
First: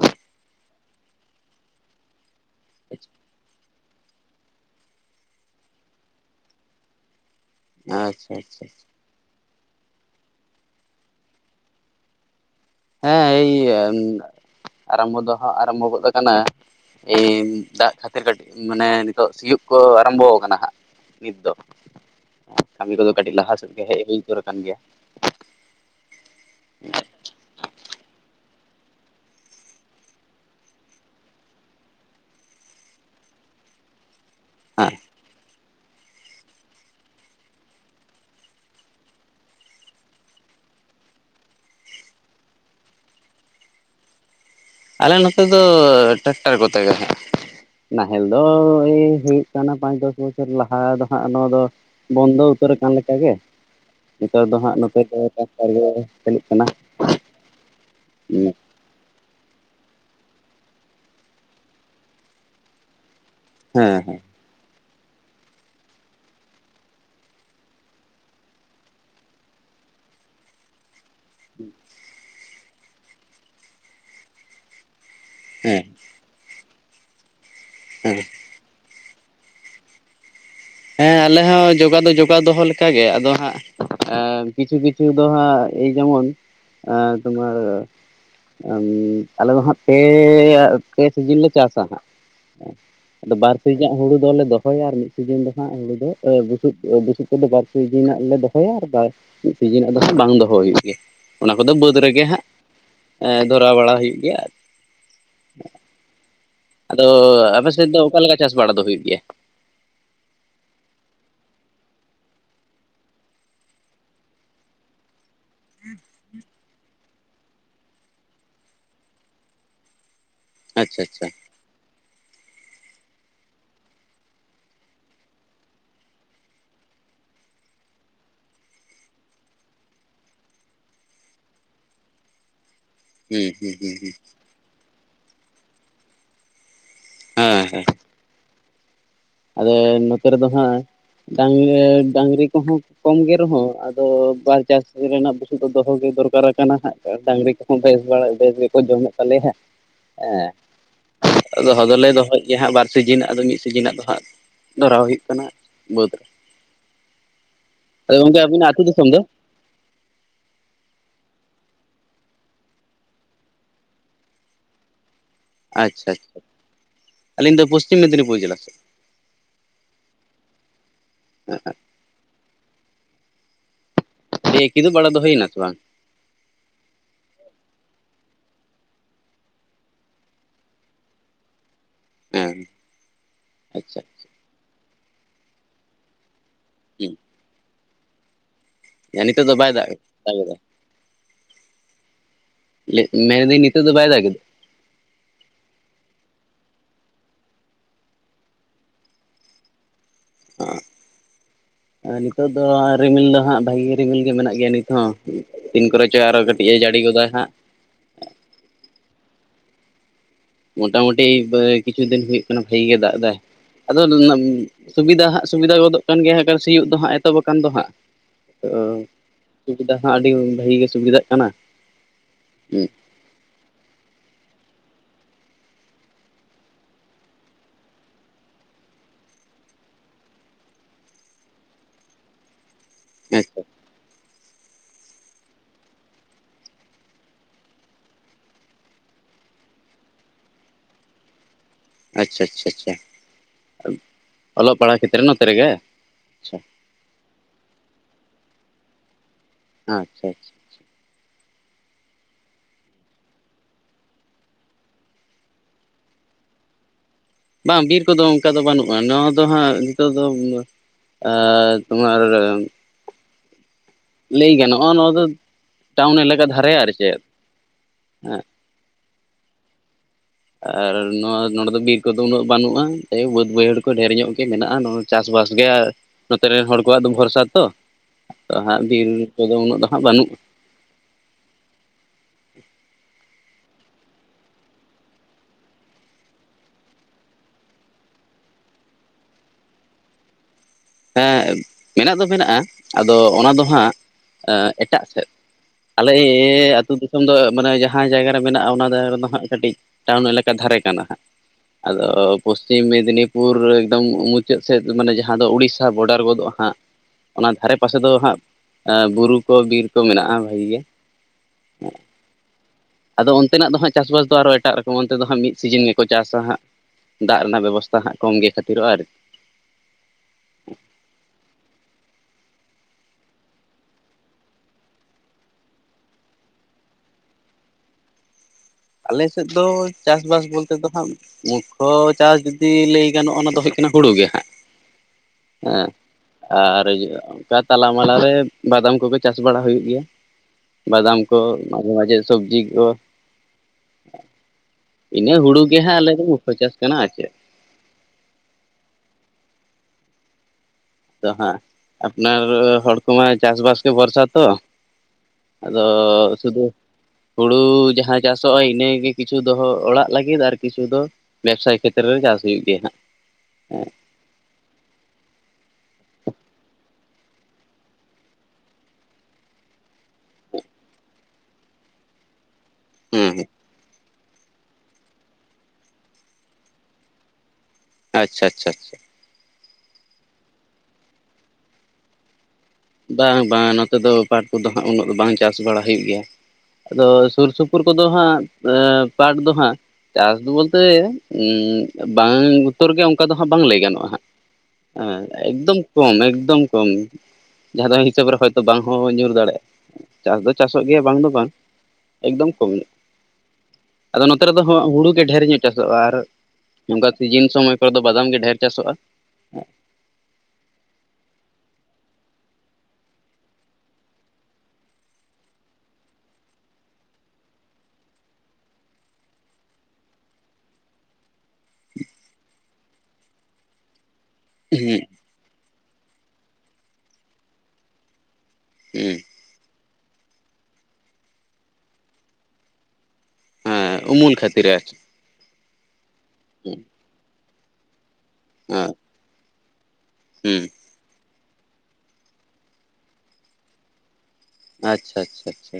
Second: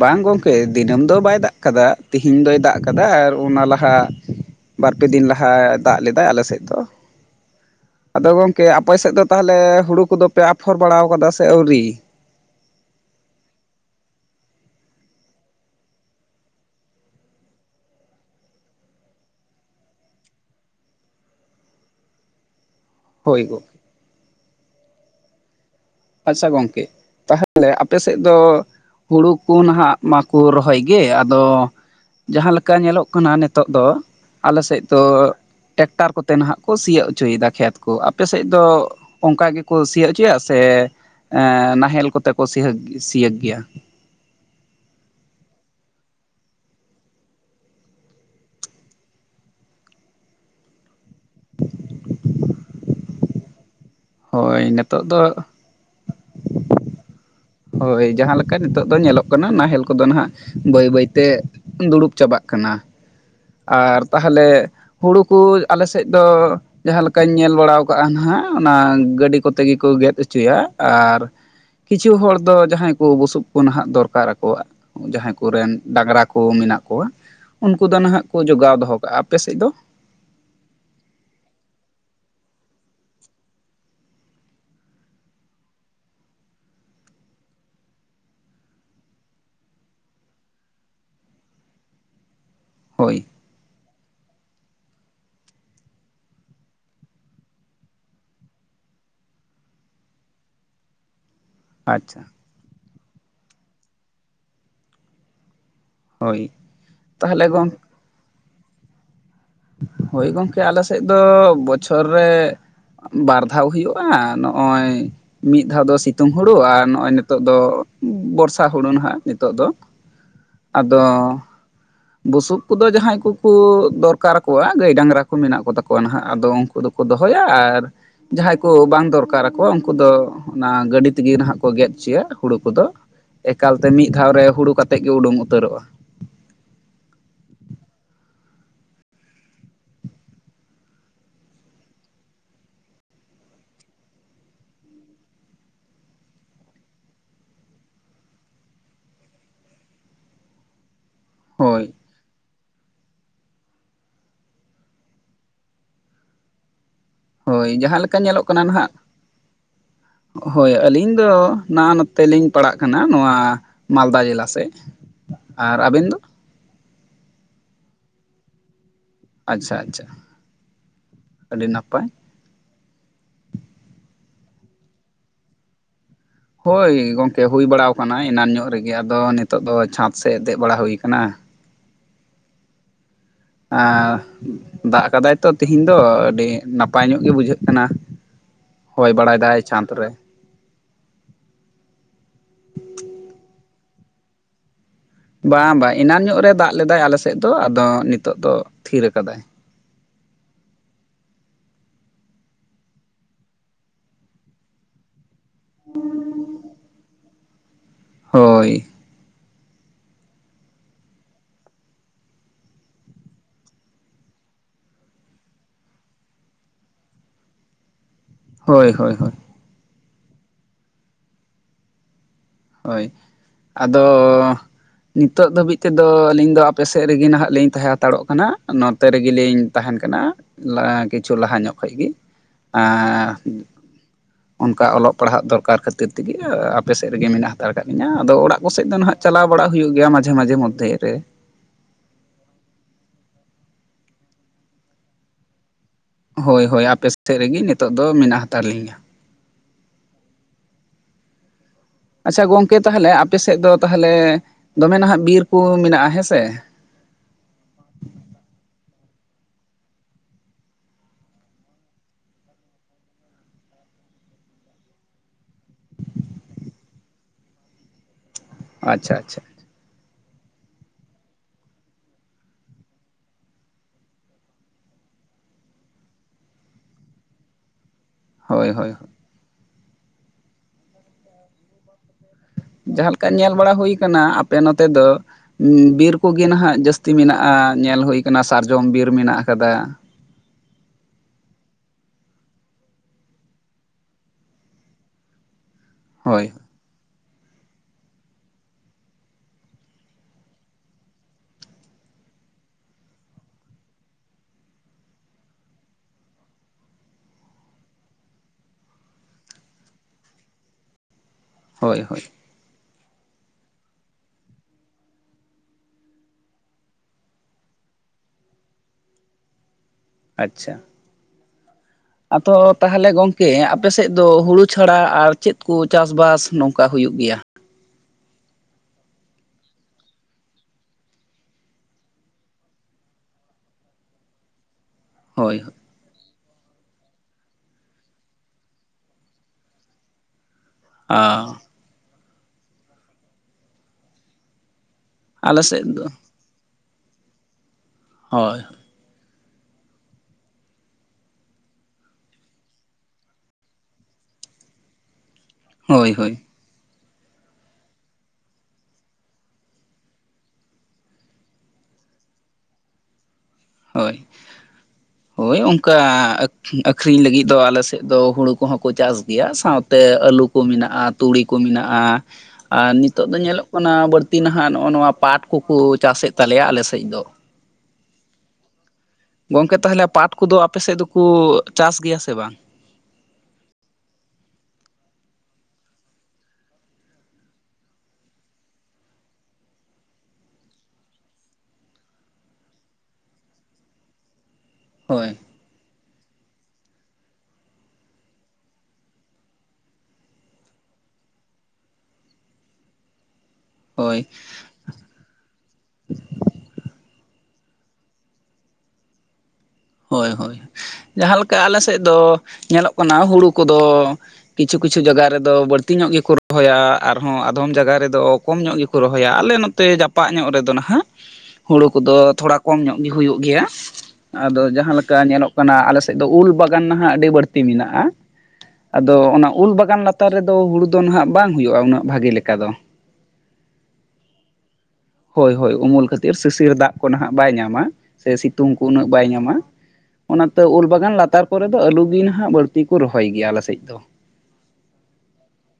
ᱵᱟᱝ ᱜᱚᱢᱠᱮ, ᱫᱤᱱᱟᱹᱢ ᱫᱚ ᱵᱟᱭ ᱫᱟᱜ ᱠᱟᱫᱟ ᱛᱮᱦᱤᱧ ᱫᱚᱭ ᱫᱟᱜ ᱟᱠᱟᱫᱟ ᱟᱨ ᱚᱱᱟ ᱞᱟᱦᱟ ᱵᱟᱨ ᱯᱮ ᱫᱤᱱ ᱞᱟᱦᱟ ᱫᱟᱜ ᱞᱮᱫᱟᱭ ᱟᱞ ᱥᱮᱫ ᱫᱚ ᱾ ᱟᱫᱚ ᱟᱪᱪᱷᱟ ᱟᱪᱪᱷᱟ ᱟᱪᱪᱷᱟ ᱜᱚᱝᱠᱮ ᱟᱯᱮ ᱥᱮᱫ ᱫᱚ ᱛᱟᱦᱚᱞᱮ ᱦᱩᱲᱩ ᱠᱚᱫᱚ ᱯᱮ ᱟᱯᱷᱚᱨ ᱵᱟᱲᱟᱣ ᱠᱟᱫᱟ ᱥᱮ ᱟᱹᱣᱨᱤ? ᱦᱮᱸ ᱮᱭ, ᱟᱨᱟᱢᱵᱷᱚ ᱫᱚ ᱦᱟᱸᱜ ᱟᱨᱟᱢᱵᱷᱚ ᱜᱚᱫ ᱠᱟᱱᱟ ᱾ ᱮᱢ ᱫᱟᱜ ᱠᱷᱟᱹᱛᱤᱨ ᱠᱟᱹᱴᱤᱡ ᱢᱟᱱᱮ ᱱᱤᱛᱚᱜ ᱥᱤᱭᱩᱜ ᱠᱚ ᱟᱨᱟᱢᱵᱷᱚ ᱟᱠᱟᱱᱟ ᱦᱟᱸᱜ, ᱱᱤᱛ ᱫᱚ ᱠᱟᱹᱢᱤ ᱠᱚᱫᱚ ᱠᱟᱹᱴᱤᱡ ᱦᱳᱭ ᱞᱟᱦᱟ ᱥᱮᱫ ᱜᱚᱝᱠᱮ ᱜᱮ ᱦᱮᱡ ᱦᱩᱭ ᱩᱛᱟᱹᱨ ᱟᱠᱟᱱ ᱜᱮᱭᱟ ᱾ ᱟᱪᱪᱷᱟ ᱜᱚᱝᱠᱮ, ᱛᱟᱦᱚᱞᱮ ᱟᱯᱮ ᱥᱮᱫ ᱫᱚ ᱦᱩᱲᱩ ᱠᱚ ᱱᱟᱦᱟᱜ ᱢᱟᱠᱚ ᱨᱚᱦᱚᱭ ᱜᱮ ᱟᱫᱚ ᱡᱟᱦᱟᱸ ᱞᱮᱠᱟ ᱧᱮᱞᱚᱜ ᱠᱟᱱᱟ ᱱᱮᱛᱚᱜ ᱫᱚ ᱟᱞᱮ ᱥᱮᱫ ᱦᱮᱸ ᱫᱚ ᱴᱮᱠᱴᱟᱨ ᱠᱚᱛᱮ ᱱᱟᱦᱟᱜ ᱠᱚ ᱥᱤᱭᱳᱜ ᱚᱪᱚᱭᱮᱫᱟ ᱠᱷᱮᱛ ᱠᱚ ᱟᱯᱮᱥᱮᱫ ᱫᱚ ᱚᱱᱠᱟ ᱜᱮᱠᱚ ᱥᱤᱭᱳᱜ ᱦᱚᱪᱚᱭᱟ ᱥᱮ ᱮᱸ ᱱᱟᱦᱮᱞ ᱠᱚᱛᱮ ᱠᱚ ᱥᱤᱦᱟᱜ ᱥᱤᱭᱳᱜ ᱜᱮᱭᱟ? ᱟᱞᱮ ᱱᱚᱛᱮ ᱫᱚ ᱴᱟᱠᱴᱟᱨ ᱠᱚᱛᱮ ᱜᱮ ᱦᱟᱸᱜ, ᱱᱟᱦᱮᱞ ᱫᱚ ᱮᱭ ᱦᱩᱭᱩᱜ ᱠᱟᱱᱟ ᱯᱟᱸᱪ ᱫᱚᱥ ᱵᱚᱪᱷᱚᱨ ᱞᱟᱦᱟ ᱫᱚ ᱦᱟᱸᱜ ᱱᱚᱣᱟ ᱫᱚ ᱵᱚᱱᱫᱚ ᱩᱛᱟᱹᱨ ᱟᱠᱟᱱ ᱞᱮᱠᱟ ᱜᱮ, ᱱᱮᱛᱟᱨ ᱫᱚ ᱦᱳᱭ ᱦᱟᱸᱜ ᱱᱚᱛᱮ ᱱᱤᱛᱚᱜ ᱫᱚ ᱴᱟᱠᱴᱟᱨ ᱜᱮ ᱪᱟᱞᱩᱜ ᱠᱟᱱᱟ ᱾ ᱦᱳᱭ ᱡᱟᱦᱟᱸ ᱞᱮᱠᱟ ᱱᱤᱛᱚᱜ ᱫᱚ ᱧᱮᱞᱚᱜ ᱠᱟᱱᱟ ᱱᱟᱦᱮᱞ ᱠᱚᱫᱚ ᱱᱟᱦᱟᱜ ᱵᱟᱹᱭ ᱵᱟᱹᱭ ᱛᱮ ᱫᱩᱲᱩᱵ ᱪᱟᱵᱟᱜ ᱠᱟᱱᱟ ᱾ ᱟᱨ ᱦᱮᱸ ᱛᱟᱦᱚᱞᱮ ᱦᱩᱲᱩ ᱠᱚ ᱟᱞᱮ ᱥᱮᱫ ᱫᱚ ᱡᱟᱦᱟᱸ ᱞᱮᱠᱟᱧ ᱧᱮᱞ ᱵᱟᱲᱟᱣ ᱠᱟ ᱦᱟᱜ ᱚᱱᱟ ᱜᱟᱹᱰᱤ ᱠᱚᱛᱮ ᱜᱮᱠᱚ ᱜᱮᱫ ᱦᱚᱪᱚᱭᱟ ᱟᱨ ᱠᱤᱪᱷᱩ ᱦᱚᱲ ᱫᱚ ᱡᱟᱦᱟᱸᱭ ᱠᱚ ᱵᱩᱥᱩᱵ ᱠᱚ ᱱᱟᱦᱟᱜ ᱫᱚᱨᱠᱟᱨ ᱟᱠᱚᱣᱟ ᱡᱟᱦᱟᱸᱭ ᱠᱚᱨᱮᱱ ᱦᱮᱸ ᱰᱟᱝᱨᱟ ᱠᱚ ᱢᱮᱱᱟᱜ ᱠᱚᱣᱟ ᱩᱱᱠᱩ ᱫᱚ ᱦᱮᱸ ᱱᱟᱦᱟᱜ ᱠᱚ ᱡᱚᱜᱟᱣ ᱫᱚᱦᱚ ᱠᱟᱜᱼᱟ ᱾ ᱟᱯᱮ ᱥᱮᱫ ᱫᱚ? ᱦᱮᱸ ᱟᱞᱮ ᱦᱚᱸ ᱡᱚᱜᱟ ᱫᱚ ᱡᱚᱜᱟᱣ ᱫᱚᱦᱚ ᱞᱮᱠᱟ ᱜᱮ ᱟᱫᱚ ᱦᱟᱸᱜ ᱠᱤᱪᱷᱩ ᱠᱤᱪᱷᱩ ᱫᱚ ᱦᱟᱸᱜ ᱮᱭ ᱡᱮᱢᱚᱱ ᱮᱭ ᱛᱳᱢᱟᱨ ᱟᱞᱮ ᱫᱚ ᱦᱟᱸᱜ ᱯᱮ ᱯᱮ ᱥᱤᱡᱤᱱ ᱞᱮ ᱪᱟᱥᱟ ᱦᱟᱸᱜ᱾ ᱦᱳᱭ᱾ ᱟᱫᱚ ᱵᱟᱨ ᱥᱤᱧᱟᱜ ᱦᱩᱲᱩ ᱫᱚᱞᱮ ᱫᱚᱦᱚᱭᱟ ᱟᱨ ᱢᱤᱫ ᱥᱤᱡᱤᱱ ᱫᱚ ᱦᱮᱸ, ᱚᱸᱰᱮ ᱫᱚ ᱮ ᱵᱩᱥᱩᱵ, ᱵᱩᱥᱩᱵ ᱠᱚᱫᱚ ᱵᱟᱨ ᱥᱤᱡᱤᱱ ᱨᱮᱱᱟᱜ ᱞᱮ ᱫᱚᱦᱚᱭᱟ ᱟᱨ ᱵᱟᱭ ᱢᱤᱫ ᱥᱤᱡᱤᱱ ᱫᱚ ᱦᱟᱸᱜ ᱵᱟᱝ ᱫᱚᱦᱚ ᱦᱩᱭᱩᱜ ᱜᱮᱭᱟ᱾ ᱚᱱᱟ ᱠᱚᱫᱚ ᱵᱟᱹᱫᱽ ᱟᱪᱪᱷᱟ ᱨᱮᱜᱮ ᱦᱟᱸᱜ ᱮᱸ ᱫᱷᱚᱨᱟᱣ ᱵᱟᱲᱟ ᱦᱩᱭᱩᱜ ᱜᱮᱭᱟ᱾ ᱦᱳᱭ᱾ ᱟᱫᱚ ᱛᱟᱦᱚᱞᱮ ᱟᱯᱮ ᱜᱚᱝ ᱥᱮᱫ ᱫᱚ ᱚᱠᱟᱞᱮᱠᱟ ᱪᱟᱥ ᱵᱟᱲᱟ ᱫᱚ ᱦᱩᱭᱩᱜ ᱜᱮᱭᱟ? ᱦᱳᱭ ᱜᱚᱝᱠᱮ ᱟᱞᱮ ᱥᱮᱫ ᱫᱚ ᱵᱚᱪᱷᱚᱨ ᱨᱮ ᱵᱟᱨ ᱫᱷᱟᱣ ᱦᱩᱭᱩᱜ-ᱟ, ᱱᱚᱜᱼᱚᱭ ᱢᱤᱫ ᱫᱷᱟᱣ ᱫᱚ ᱥᱤᱛᱩᱝ ᱦᱩᱲᱩ ᱟᱨ ᱱᱚᱜ-ᱚᱭ ᱱᱤᱛ ᱱᱤᱛᱳᱜ ᱫᱚ ᱵᱚᱨᱥᱟ ᱦᱩᱲᱩ ᱱᱟᱜ ᱱᱤᱛᱳᱜ ᱫᱚ ᱟᱫᱚ ᱟᱪᱪᱷᱟ ᱟᱪᱪᱷᱟ ᱵᱩᱥᱩᱵ ᱠᱚᱫᱚ ᱡᱟᱦᱟᱸᱭ ᱠᱚᱠᱚ ᱫᱚᱨ ᱠᱟᱨ ᱠᱚᱣᱟ ᱜᱟᱹᱭ ᱰᱟᱝᱨᱟ ᱠᱚ ᱢᱮᱱᱟᱜ ᱠᱚᱛᱟᱠᱚᱣᱟ ᱱᱟᱦᱟᱜ ᱟᱫᱚ ᱩᱜᱠᱩ ᱫᱚᱠᱚ ᱫᱚᱦᱚᱭᱟ ᱟᱨ ᱡᱟᱦᱟᱸᱭ ᱠᱚ ᱵᱟᱝ ᱫᱚᱨᱠᱟᱨᱟᱠᱚᱣᱟ ᱩᱝᱠᱩ ᱫᱚ ᱚᱱᱟ ᱜᱟᱹᱰᱤ ᱛᱮᱜᱮ ᱱᱟᱦᱟᱜ ᱠᱚ ᱜᱮᱫ ᱦᱚᱪᱚᱭᱟ ᱦᱩᱲᱩ ᱠᱚᱫᱚ᱾ ᱦᱩᱸ ᱦᱩᱸ ᱮᱠᱟᱞᱛᱮ ᱦᱩᱸ ᱢᱤᱫ ᱦᱩᱸ ᱫᱷᱟᱣ ᱨᱮ ᱦᱩᱲᱩ ᱠᱟᱛᱮᱜ ᱜᱮ ᱩᱰᱩᱝ ᱩᱛᱟᱹᱨᱚᱜ-ᱟ᱾ ᱦᱮᱸ ᱦᱮᱸ᱾ ᱟᱫᱚ ᱱᱚᱛᱮ ᱨᱮᱫᱚ ᱦᱟᱸᱜ ᱰᱟᱝ, ᱰᱟᱝᱨᱤ ᱠᱚ ᱦᱚᱸ᱾ ᱠᱚᱢ ᱜᱮ ᱨᱮᱦᱚᱸ ᱟᱫᱚ ᱵᱟᱨ ᱪᱟᱥ ᱨᱮᱱᱟᱜ ᱵᱩᱥᱩᱫ ᱫᱚ ᱫᱚᱦᱚ ᱜᱮ ᱫᱚᱨᱠᱟᱨ ᱠᱟᱱᱟ ᱦᱟᱸᱜ᱾ ᱪᱟᱥ ᱰᱟᱝᱨᱤ ᱠᱚᱦᱚᱸ ᱵᱮᱥ ᱵᱟ ᱵᱮᱥ ᱜᱮᱠᱚ ᱡᱚᱢᱮᱫ ᱛᱟᱞᱮᱭᱟ ᱦᱮᱸ᱾ ᱫᱚᱦᱚ ᱦᱳᱭ ᱫᱚᱞᱮ ᱫᱚᱦᱚᱭᱮᱫ ᱜᱮᱭᱟ ᱦᱟᱸᱜ ᱵᱟᱨ ᱥᱤᱡᱤᱱ, ᱟᱫᱚ ᱢᱤᱫ ᱥᱤᱡᱟᱱᱟᱜ ᱫᱚ ᱦᱟᱸᱜ᱾ ᱫᱷᱚᱨᱟᱣ ᱦᱩᱭᱩᱜ ᱠᱟᱱᱟ ᱵᱟᱹᱫᱽ ᱨᱮ᱾ ᱦᱳᱭ ᱡᱟᱦᱟᱸ ᱟᱫᱚ ᱞᱮᱠᱟ ᱜᱚᱝᱠᱮ ᱧᱮᱞᱚᱜ ᱠᱟᱱᱟ ᱟᱹᱵᱤᱱᱟᱜ ᱟᱹᱛᱩ ᱱᱟᱦᱟᱜ ᱫᱤᱥᱚᱢ ᱫᱚ? ᱦᱳᱭ ᱟᱹᱞᱤᱧ ᱫᱚ ᱱᱟᱜ-ᱟ ᱱᱟᱛᱮ ᱞᱤᱧ ᱯᱟᱲᱟᱜ ᱠᱟᱱᱟ ᱱᱚᱣᱟ ᱢᱟᱞᱫᱟ ᱡᱮᱞᱟ ᱥᱮᱡ᱾ ᱟᱪᱷᱟ-ᱟᱪᱷᱟ ᱟᱹᱞᱤᱧ ᱫᱚ ᱯᱚᱥᱪᱤᱢ ᱢᱮᱫᱽᱱᱤᱯᱩᱨ ᱡᱮᱞᱟ ᱠᱷᱚᱡ᱾ ᱟᱪᱷᱟ-ᱟᱪᱷᱟ ᱟᱹᱰᱤ ᱱᱟᱯᱟᱭ᱾ ᱫᱤᱭᱮ, ᱠᱤᱫᱩᱵ ᱵᱟᱲᱟ ᱫᱚ ᱦᱩᱭᱱᱟ ᱥᱮ ᱵᱟᱝ? ᱦᱳᱭ ᱜᱚᱝᱠᱮ ᱦᱩᱭ ᱵᱟᱲᱟᱣ ᱠᱟᱱᱟ ᱮᱱᱟᱱ ᱧᱚᱜ ᱨᱮᱜᱮ ᱟᱫᱚ ᱱᱤᱛᱚᱜ ᱫᱚ ᱪᱷᱟᱸᱫᱽ ᱥᱮᱫ ᱫᱮᱡ ᱵᱟᱲᱟ ᱦᱩᱭ ᱠᱟᱱᱟ᱾ ᱦᱩᱸ᱾ ᱮᱸᱻ, ᱫᱟᱜ ᱠᱟᱫᱟᱭ ᱛᱚ ᱛᱤᱦᱤᱧ ᱫᱚ ᱟᱹᱰᱤ ᱱᱟᱯᱟᱭ ᱧᱚᱜ ᱦᱮᱸ ᱜᱮ ᱵᱩᱡᱷᱟᱹᱜ ᱠᱟᱱᱟ᱾ ᱦᱚᱭ ᱵᱟᱲᱟᱭ ᱱᱤᱛᱚᱜ ᱫᱚ ᱫᱟᱭ ᱵᱟᱭ ᱪᱷᱟᱸᱛ ᱫᱟᱜ ᱨᱮ᱾ ᱫᱟᱜ ᱮᱫᱟ ᱡᱮ, ᱢᱮ‌ ᱵᱤ ᱱᱤᱛᱳᱜ ᱫᱚ ᱵᱟᱭ ᱫᱟᱜᱮᱫ-ᱟ᱾ ᱵᱟᱝ ᱵᱟᱝ ᱮᱱᱟᱱ ᱧᱚᱜ ᱨᱮ ᱫᱟᱜ ᱞᱮᱫᱟᱭ ᱟᱞᱮ ᱥᱮᱡ ᱫᱚ, ᱟᱫᱚ ᱱᱤᱛᱚᱜ ᱫᱚ ᱛᱷᱤᱨ ᱠᱟᱫᱟᱭ᱾ ᱟᱸᱜ ᱱᱤᱛᱳᱜ ᱫᱚ ᱨᱤᱢᱤᱞ ᱫᱚ ᱦᱟᱸᱜ ᱵᱷᱟᱜᱤ ᱜᱮ ᱨᱤᱢᱤᱞ ᱜᱮ ᱢᱮᱱᱟᱜ ᱜᱮᱭᱟ ᱱᱤᱛ ᱦᱚᱸ᱾ ᱛᱤᱱ ᱠᱚᱨᱮ ᱪᱚ ᱟᱨᱚ ᱠᱟᱹᱴᱤᱡ ᱮ ᱡᱟᱹᱲᱤ ᱜᱚᱫᱟᱭ ᱦᱟᱸᱜ᱾ ᱦᱳᱭ᱾ ᱢᱚᱴᱟ-ᱢᱩᱴᱤ [unintelligible] ᱠᱤᱪᱷᱩ ᱫᱤᱱ ᱦᱩᱭᱩᱜ ᱠᱟᱱᱟ ᱵᱷᱟᱜᱤ ᱜᱮ ᱫᱟᱜ ᱫᱟᱭ᱾ ᱟᱫᱚ ᱫᱤᱱᱟᱹᱢ ᱥᱩᱵᱤᱫᱟ ᱦᱟᱸᱜ ᱥᱩᱵᱤᱫᱟ ᱜᱚᱫᱚᱜ ᱠᱟᱱ ᱜᱮᱭᱟ ᱦᱟᱸᱜ, ᱪᱟᱥ ᱥᱤᱭᱳᱜ ᱫᱚ ᱦᱟᱸᱜ ᱮᱛᱚᱦᱚᱵ ᱟᱠᱟᱱ ᱫᱚ ᱦᱟᱸᱜ᱾ ᱛᱚ, ᱦᱳᱭ ᱦᱳᱭ ᱦᱳᱭ ᱚᱥᱩᱵᱤᱫᱷᱟ ᱦᱚᱸ ᱟᱹᱰᱤᱧ ᱵᱷᱟᱹᱜᱤ ᱜᱮ ᱥᱩᱵᱤᱫᱷᱟᱜ ᱠᱟᱱᱟ᱾ ᱟᱫᱚᱻ ᱱᱤᱛᱳᱜ ᱫᱷᱟᱹᱵᱤᱡ ᱛᱮᱫᱚ ᱟᱹᱞᱤᱧ ᱫᱚ ᱟᱯᱮ ᱥᱮᱫ ᱨᱮᱜᱮ ᱱᱟᱦᱟᱜ ᱞᱤᱧ ᱛᱟᱦᱮᱸ ᱦᱟᱛᱟᱲᱚᱜ ᱠᱟᱱᱟ, ᱚᱱᱟ ᱛᱮ ᱨᱮᱜᱮ ᱞᱤᱧ ᱛᱟᱦᱮᱱ ᱠᱟᱱᱟ, ᱚᱱᱟ ᱠᱤᱪᱷᱩ ᱞᱟᱦᱟ ᱧᱚᱜ ᱠᱷᱚᱡ ᱜᱮ, ᱟᱨ ᱟ, ᱟᱪᱪᱷᱟ ᱚᱱᱠᱟ ᱚᱞᱚᱜ ᱯᱟᱲᱦᱟᱜ ᱫᱚᱨᱠᱟᱨ ᱠᱷᱟᱹᱛᱤᱨ ᱛᱮᱜᱮ ᱟᱯᱮ ᱥᱮᱫ ᱨᱮᱜᱮ ᱢᱮᱱᱟᱜ ᱦᱟᱛᱟᱲ ᱠᱟᱫ ᱞᱤᱧᱟᱹ, ᱟᱫᱚ ᱚᱲᱟᱜ ᱠᱚ ᱥᱮᱫ ᱫᱚ ᱱᱟᱜ ᱪᱟᱞᱟᱣ ᱵᱟᱲᱟ ᱦᱩᱭᱩᱜ ᱜᱮᱭᱟ ᱢᱟᱡᱷᱮ ᱢᱟᱡᱷᱮ ᱢᱚᱫᱽᱫᱷᱮ ᱨᱮ᱾ ᱟᱪᱷᱟ-ᱟᱪᱷᱟ-ᱟᱪᱷᱟ, ᱚᱞᱚᱜ ᱯᱟᱲᱦᱟᱜ ᱠᱷᱟᱛᱤᱨ ᱱᱚᱛᱮ ᱨᱮᱜᱮ? ᱟᱪᱪᱷᱟ ᱦᱳᱭ ᱦᱳᱭ ᱟᱯᱮ ᱥᱮᱫ ᱨᱮᱜᱮ ᱱᱤᱛᱳᱜ ᱫᱚ ᱢᱮᱱᱟᱜ ᱦᱟᱛᱟᱲ ᱞᱤᱧᱟᱹ᱾ ᱟᱪᱪᱷᱟ ᱟᱪᱪᱷᱟ ᱾ ᱟᱪᱪᱷᱟ ᱜᱚᱝᱠᱮ ᱛᱟᱦᱚᱞᱮ ᱟᱯᱮ ᱥᱮᱫ ᱫᱚ ᱛᱟᱦᱚᱞᱮ, ᱫᱚᱢᱮ ᱱᱟᱦᱟᱜ ᱵᱤᱨ ᱠᱚ ᱢᱮᱱᱟᱜᱼᱟ ᱦᱮᱸ ᱥᱮ ᱾ ᱵᱟᱝ ᱵᱤᱨ ᱠᱚᱫᱚ ᱚᱱᱠᱟ ᱫᱚ ᱵᱟᱹᱱᱩᱜᱼᱟ, ᱱᱚᱣᱟ ᱫᱚ ᱦᱟᱸᱜ ᱱᱤᱛᱚᱜ ᱫᱚ ᱾ ᱟᱸ ᱛᱩᱢᱟᱨ [inaudible] ᱞᱟᱹᱭ ᱜᱟᱱᱚᱜᱼᱟ ᱱᱚᱣᱟ ᱫᱚ, ᱴᱟᱣᱩᱱ ᱮᱞᱟᱠᱟ ᱫᱷᱟᱨᱮ ᱟᱨ ᱪᱮᱫ, ᱦᱮᱸᱼᱼ ᱟᱪᱪᱷᱟ ᱟᱪᱪᱷᱟ ᱾ ᱟᱨ ᱱᱚᱣᱟ ᱱᱚᱸᱰᱮ ᱫᱚ ᱵᱤᱨ ᱠᱚᱫᱚ ᱩᱱᱟᱹᱜ ᱵᱟᱹᱱᱩᱜᱼᱟ, ᱛᱚ ᱵᱟᱹᱫᱽ ᱵᱟᱹᱭᱦᱟᱹᱲ ᱠᱚ ᱰᱷᱮᱨ ᱧᱚᱜ ᱜᱮ ᱢᱮᱱᱟᱜᱼᱟ ᱾ ᱪᱟᱥ ᱵᱟᱥ ᱜᱮᱭ ᱱᱚᱛᱮ ᱨᱮᱱ ᱦᱚᱲ ᱠᱚᱣᱟᱜ ᱫᱚ ᱵᱷᱚᱨᱥᱟ ᱛᱚ ᱾ ᱚ ᱦᱳᱭ ᱦᱟᱸᱜ ᱦᱳᱭ ᱵᱤᱨ ᱠᱚᱫᱚ ᱩᱱᱟᱹᱜ ᱫᱚ ᱦᱟᱸᱜ ᱵᱟᱹᱱᱩᱜ ᱾ ᱡᱟᱸᱦᱟ ᱞᱮᱠᱟ ᱧᱮᱞ ᱵᱟᱲᱟ ᱦᱩᱭ ᱟᱠᱟᱱᱟ, ᱟᱯᱮ ᱱᱚᱛᱮ ᱫᱚ ᱾ ᱵᱤᱨ ᱠᱚᱜᱮ ᱱᱟᱦᱟᱜ ᱡᱟᱹᱥᱛᱤ ᱢᱮᱱᱟᱜᱼᱟ, ᱧᱮᱞ ᱦᱩᱭ ᱠᱟᱱᱟ ᱥᱟᱨᱡᱚᱢ ᱵᱤᱨ ᱢᱮᱱᱟᱜ ᱟᱠᱟᱫᱟ ᱾ ᱦᱮᱸ ᱢᱮᱱᱟᱜ ᱫᱚ ᱢᱮᱱᱟᱜᱼᱟ, ᱟᱫᱚ ᱚᱱᱟ ᱫᱚ ᱦᱟᱸᱜ ᱮᱸᱜ ᱮᱴᱟᱜ ᱥᱮᱫ ᱾ ᱟᱞᱮ ᱦᱳᱭ ᱟᱹᱛᱩᱼᱼ ᱩᱱᱫᱚ ᱢᱟᱱᱮ ᱡᱟᱦᱟᱸ ᱡᱟᱭᱜᱟ ᱨᱮ ᱢᱮᱱᱟᱜᱼᱟ, ᱚᱱᱟ ᱡᱟᱭᱜᱟ ᱨᱮᱫᱚ ᱦᱟᱸᱜ ᱠᱟᱹᱴᱤᱡ ᱴᱟᱣᱩᱱ ᱮᱞᱟᱠᱟ ᱫᱷᱟᱨᱮ ᱠᱟᱱᱟ ᱦᱟᱸᱜ ᱾ ᱟᱫᱚ ᱯᱚᱥᱪᱤᱢ ᱢᱮᱫᱽᱱᱤᱯᱩᱨ ᱮᱠᱫᱚᱢ ᱢᱩᱪᱟᱹᱫ ᱥᱮᱫ ᱢᱟᱱᱮ ᱡᱟᱦᱟᱸ ᱫᱚ ᱩᱲᱤᱥ ᱥᱟ ᱵᱚᱰᱟᱨ ᱜᱚᱫᱚᱜ-ᱟ ᱦᱟᱸᱜ᱾ ᱚᱱᱟ ᱫᱷᱟᱨᱮ ᱯᱟᱥᱮ ᱫᱚ ᱦᱟᱸᱜ ᱮ ᱵᱩᱨᱩ ᱠᱚ ᱵᱤᱨ ᱠᱚ ᱢᱮᱱᱟᱜᱼᱟ ᱵᱷᱟᱜᱤ ᱜᱮ ᱾ ᱦᱳᱭ ᱦᱳᱭ ᱾ ᱟᱫᱚ ᱚᱱᱛᱮ ᱱᱟᱜ ᱫᱚ ᱦᱟᱸᱜ ᱪᱟᱥ-ᱵᱟᱥ ᱫᱚ ᱟᱨᱚ ᱮᱴᱟᱜ ᱨᱚᱠᱚᱢ ᱚᱱᱛᱮ ᱫᱚ ᱦᱟᱸᱜ ᱢᱤᱫ ᱥᱤᱡᱟᱹᱱ ᱜᱮᱠᱚ ᱪᱟᱥᱟ ᱦᱟᱸᱜ ᱾ ᱫᱟᱜ ᱨᱮᱱᱟᱜ ᱵᱮᱵᱚᱥᱛᱟ ᱦᱟᱸᱜ ᱠᱚᱢ ᱜᱮ ᱠᱷᱟᱹᱛᱤ ᱨᱚᱜᱼᱟᱭ ᱾ ᱟᱪᱪᱷᱟ ᱾ ᱟᱫᱚ ᱛᱟᱦᱮᱞᱮ ᱜᱚᱝᱠᱮ ᱟᱯᱮᱥᱮᱫ ᱫᱚ ᱦᱩᱲᱩ ᱪᱷᱟᱲᱟ ᱟᱨ ᱪᱮᱫ ᱠᱚ ᱪᱟᱥ-ᱵᱟᱥ ᱱᱚᱝᱠᱟ ᱦᱩᱭᱩᱜ ᱜᱮᱭᱟ? ᱟᱞᱮᱥᱮᱫ ᱫᱚ ᱪᱟᱥ-ᱵᱟᱥ ᱵᱚᱞᱛᱮ ᱫᱚ ᱦᱟᱸᱜᱼᱼ ᱢᱩᱠᱠᱷᱚ ᱪᱟᱥ ᱡᱩᱫᱤ ᱞᱟᱹᱭ ᱜᱟᱱᱚᱜᱼᱟ, ᱚᱱᱟ ᱫᱚ ᱦᱩᱭᱩᱜ ᱠᱟᱱᱟ ᱦᱩᱲᱩ ᱜᱮ ᱦᱟᱸᱜ ᱾ ᱦᱳᱭ ᱦᱮᱸ ᱟᱨ ᱤᱭᱟᱹ ᱚᱱᱠᱟ ᱛᱟᱞᱟ ᱢᱟᱞᱟ ᱨᱮ ᱵᱟᱫᱟᱢ ᱠᱚᱜᱮ ᱪᱟᱥ ᱵᱟᱲᱟ ᱦᱩᱭᱩᱜ ᱜᱮᱭᱟ ᱾ ᱵᱟᱫᱟᱢ ᱟᱻ ᱠᱚ ᱢᱟᱡᱷᱮ ᱢᱟᱡᱷᱮ ᱥᱚᱵᱽᱡᱤ ᱠᱚ ᱾ ᱤᱱᱟᱹ ᱟᱞᱮ ᱦᱩᱲᱩ ᱜᱮ ᱥᱮᱫ ᱦᱟᱸᱜ ᱟᱞᱮ ᱫᱚ ᱢᱩᱠᱠᱷᱚ ᱪᱟᱥ ᱠᱟᱱᱟ ᱟᱨ ᱪᱮᱫ ᱾ ᱦᱚᱭ ᱛᱚ ᱦᱮᱸ, ᱟᱯᱱᱟᱨ ᱦᱚᱲ ᱠᱚᱢᱟ ᱪᱟᱥ-ᱵᱟᱥ ᱜᱮ ᱵᱷᱚᱨᱥᱟ ᱛᱚ ᱾ ᱟᱫᱚ ᱦᱳᱭ ᱦᱳᱭ ᱥᱩᱫᱷᱩᱼᱼ ᱦᱩᱲᱩ ᱡᱟᱦᱟᱸ ᱪᱟᱥᱚᱜᱼᱟ ᱤᱱᱟᱹᱜᱮ ᱠᱤᱪᱷᱩ ᱫᱚᱦᱚ ᱚᱲᱟᱜ ᱞᱟᱹᱜᱤᱫ ᱟᱨ ᱠᱤᱪᱷᱩ ᱫᱚᱼᱼ ᱵᱮᱵᱽᱥᱟᱭ ᱠᱷᱟᱹᱛᱤᱨ ᱦᱚᱸ ᱪᱟᱥ ᱦᱩᱭᱩᱜ ᱜᱮᱭᱟ ᱱᱷᱟᱜ ᱦᱮᱸ ᱾ ᱦᱚᱭ ᱚᱱᱠᱟ ᱟᱹᱛᱼᱼ ᱟᱹᱠᱷᱨᱤᱧ ᱞᱟᱹᱜᱤᱫ ᱫᱚ ᱟᱞᱮᱥᱮᱫ ᱫᱚ ᱦᱩᱲᱩ ᱠᱚᱦᱚᱸ ᱠᱚ ᱪᱟᱥ ᱜᱮᱭᱟ, ᱥᱟᱶᱛᱮ ᱟᱹᱞᱩ ᱠᱚ ᱢᱮᱱᱟᱜᱼᱟ, ᱼᱼ ᱛᱩᱲᱤ ᱠᱚ ᱢᱮᱱᱟᱜᱼᱟ ᱾ ᱟᱨ ᱱᱤᱛᱚᱜ ᱫᱚ ᱦᱮᱸ ᱦᱮᱸ ᱧᱮᱞᱚᱜ ᱠᱟᱱᱟ ᱵᱟᱹᱲᱛᱤ ᱱᱟᱦᱟᱜ ᱱᱚᱜᱼᱱᱚᱣᱟ ᱯᱟᱴ ᱠᱚᱠᱚ ᱪᱟᱥᱮᱫ ᱛᱟᱞᱮᱭᱟ ᱟᱞᱮᱥᱮᱡ ᱫᱚ ᱾ ᱟᱪᱪᱷᱟ ᱟᱪᱪᱷᱟ ᱾ ᱜᱚᱝᱠᱮ ᱛᱟᱦᱞᱮ ᱯᱟᱴ ᱠᱚᱫᱚ ᱟᱯᱮ ᱥᱮᱫ ᱫᱚᱠᱚ ᱪᱟᱥ ᱜᱮᱭᱟ ᱥᱮ ᱵᱟᱝ? ᱵᱟᱝ ᱵᱟᱝ ᱱᱚᱛᱮ ᱫᱚ ᱯᱟᱴ ᱠᱚᱫᱚ ᱦᱟᱸᱜ ᱩᱱᱟᱹᱜ ᱫᱚ ᱵᱟᱝ ᱪᱟᱥ ᱵᱟᱲᱟ ᱦᱩᱭᱩᱜ ᱜᱮᱭᱟ ᱾ ᱟᱫᱚ ᱥᱩᱨ ᱥᱩᱯᱩᱨ ᱠᱚᱫᱚ ᱦᱟᱸᱜ ᱟᱹ ᱯᱟᱴ ᱫᱚ ᱦᱟᱸᱜᱼᱼ ᱪᱟᱥ ᱫᱚ ᱵᱚᱞᱛᱮ ᱩᱸ ᱵᱟᱝ ᱩᱛᱟᱹᱨ ᱜᱮ ᱚᱝᱠᱟ ᱫᱚ ᱦᱟᱸᱜ ᱵᱟᱝ ᱞᱟᱹᱭ ᱜᱟᱱᱚᱜᱼᱟ ᱦᱟᱸᱜ ᱾ ᱦᱮᱸ ᱦᱳᱭ ᱮᱠᱫᱚᱢ ᱠᱚᱢ, ᱮᱠᱫᱚᱢ ᱠᱚᱢ ᱾ ᱡᱟᱦᱟᱸ ᱫᱚ ᱦᱤᱥᱟᱹᱵᱽ ᱨᱮ ᱦᱚᱭᱛᱚ ᱵᱟᱝ ᱦᱚᱸ ᱧᱩᱨ ᱫᱟᱲᱮᱭᱟᱜᱼᱟ, ᱪᱟᱥ ᱫᱚ ᱪᱟᱥᱚᱜ ᱜᱮᱭᱟ ᱵᱟᱝ ᱫᱚ ᱵᱟᱝ ᱾ ᱮᱠᱫᱚᱢ ᱠᱚᱢ ᱧᱚᱜ, ᱟᱫᱚ ᱦᱳᱭ ᱱᱚᱛᱮ ᱨᱮᱫᱚ ᱦᱟᱸᱜ ᱦᱩᱲᱩᱼᱼ ᱜᱮ ᱰᱷᱮᱨ ᱧᱚᱜ ᱪᱟᱥᱚᱜᱼᱟ ᱟᱨ, ᱱᱚᱝᱠᱟ ᱥᱤᱡᱤᱱ ᱥᱚᱢᱚᱭ ᱠᱚᱨᱮ ᱫᱚ ᱵᱟᱫᱟᱢ ᱜᱮ ᱰᱷᱮᱨ ᱪᱟᱥᱚᱜᱼᱟ ᱾ ᱦᱚᱭ ᱦᱚᱭ ᱡᱟᱸᱦᱟᱸ ᱞᱮᱠᱟ ᱟᱞᱮ ᱥᱮᱫ ᱫᱚ ᱧᱮᱞᱚᱜ ᱠᱟᱱᱟ ᱦᱩᱲᱩ ᱠᱚᱫᱚ, ᱠᱤᱪᱷᱩ ᱠᱤᱪᱷᱩ ᱡᱟᱜᱟ ᱨᱮᱫᱚ ᱵᱟᱹᱲᱛᱤ ᱧᱚᱜ ᱜᱮᱠᱚ ᱨᱚᱦᱚᱭᱟ, ᱟᱨᱦᱚᱸ ᱟᱫᱷᱚᱢ ᱡᱟᱜᱟ ᱨᱮᱫᱚ ᱠᱚᱢ ᱧᱚᱜ ᱜᱮᱠᱚ ᱨᱚᱦᱚᱭᱟ ᱟᱞᱮ ᱱᱚᱛ ᱛᱮ ᱡᱟᱯᱟᱜ ᱧᱚᱜ ᱨᱮᱫᱚ ᱦᱟᱜ [inaudible] ᱦᱩᱲᱩ ᱠᱚᱫᱚ ᱛᱷᱚᱲᱟ ᱠᱚᱢ ᱧᱚᱜ ᱜᱮ ᱦᱩᱭᱩᱜ ᱜᱮᱭᱟ᱾ ᱟᱫᱚ ᱡᱟᱦᱟᱸ ᱦᱮᱸ ᱞᱮᱠᱟ ᱧᱮᱞᱚᱜ ᱠᱟᱱᱟ ᱟᱞᱮ ᱥᱮᱫ ᱫᱚ ᱩᱞ ᱵᱟᱜᱟᱱ ᱱᱷᱟᱜ ᱟᱹᱰᱤ ᱵᱟᱹᱲᱛᱤ ᱢᱤᱱᱟᱜᱼᱟ᱾ ᱟᱫᱚ ᱦᱮᱸ ᱚᱱᱟ ᱩᱞ ᱵᱟᱜᱟᱱ ᱞᱟᱛᱟᱨ ᱨᱮᱫᱚ ᱦᱩᱲᱩ ᱫᱚ ᱱᱷᱟᱜ ᱵᱟᱝ ᱦᱩᱭᱩᱜᱼᱟ ᱩᱱᱟᱹᱜ ᱵᱷᱟᱹᱜᱤ ᱞᱮᱠᱟ ᱫᱚ᱾ ᱦᱮᱸ ᱩᱢᱩᱞ ᱠᱷᱟᱹᱛᱤᱨ ᱟᱨᱠᱤ᱾ ᱦᱚᱭ ᱦᱚᱭ ᱩᱢᱩᱞ ᱠᱷᱟᱹᱛᱤᱨ ᱥᱤᱥᱤᱨ ᱦᱮᱸ ᱫᱟᱜ ᱠᱚ ᱱᱷᱟᱜ ᱵᱟᱭ ᱧᱟᱢᱟ ᱥᱮ ᱥᱤᱛᱩᱝ ᱠᱚ ᱦᱮᱸ ᱩᱱᱟᱹᱜ ᱵᱟᱭ ᱧᱟᱢᱟ ᱚᱱᱟ ᱛᱮ ᱦᱮᱸ ᱩᱞ ᱵᱟᱜᱟᱱ ᱞᱟᱛᱟᱨ ᱠᱚᱨᱮ ᱫᱚ ᱟᱹᱞᱩ ᱜᱮ ᱱᱷᱟᱜ ᱵᱟᱹᱲᱛᱤ ᱠᱚ ᱨᱚᱦᱚᱭ ᱜᱮᱭᱟ ᱟᱞᱮ ᱥᱮᱫ ᱫᱚ᱾ ᱟᱪᱪᱷᱟ ᱟᱪᱪᱷᱟ ᱟᱪᱪᱷᱟ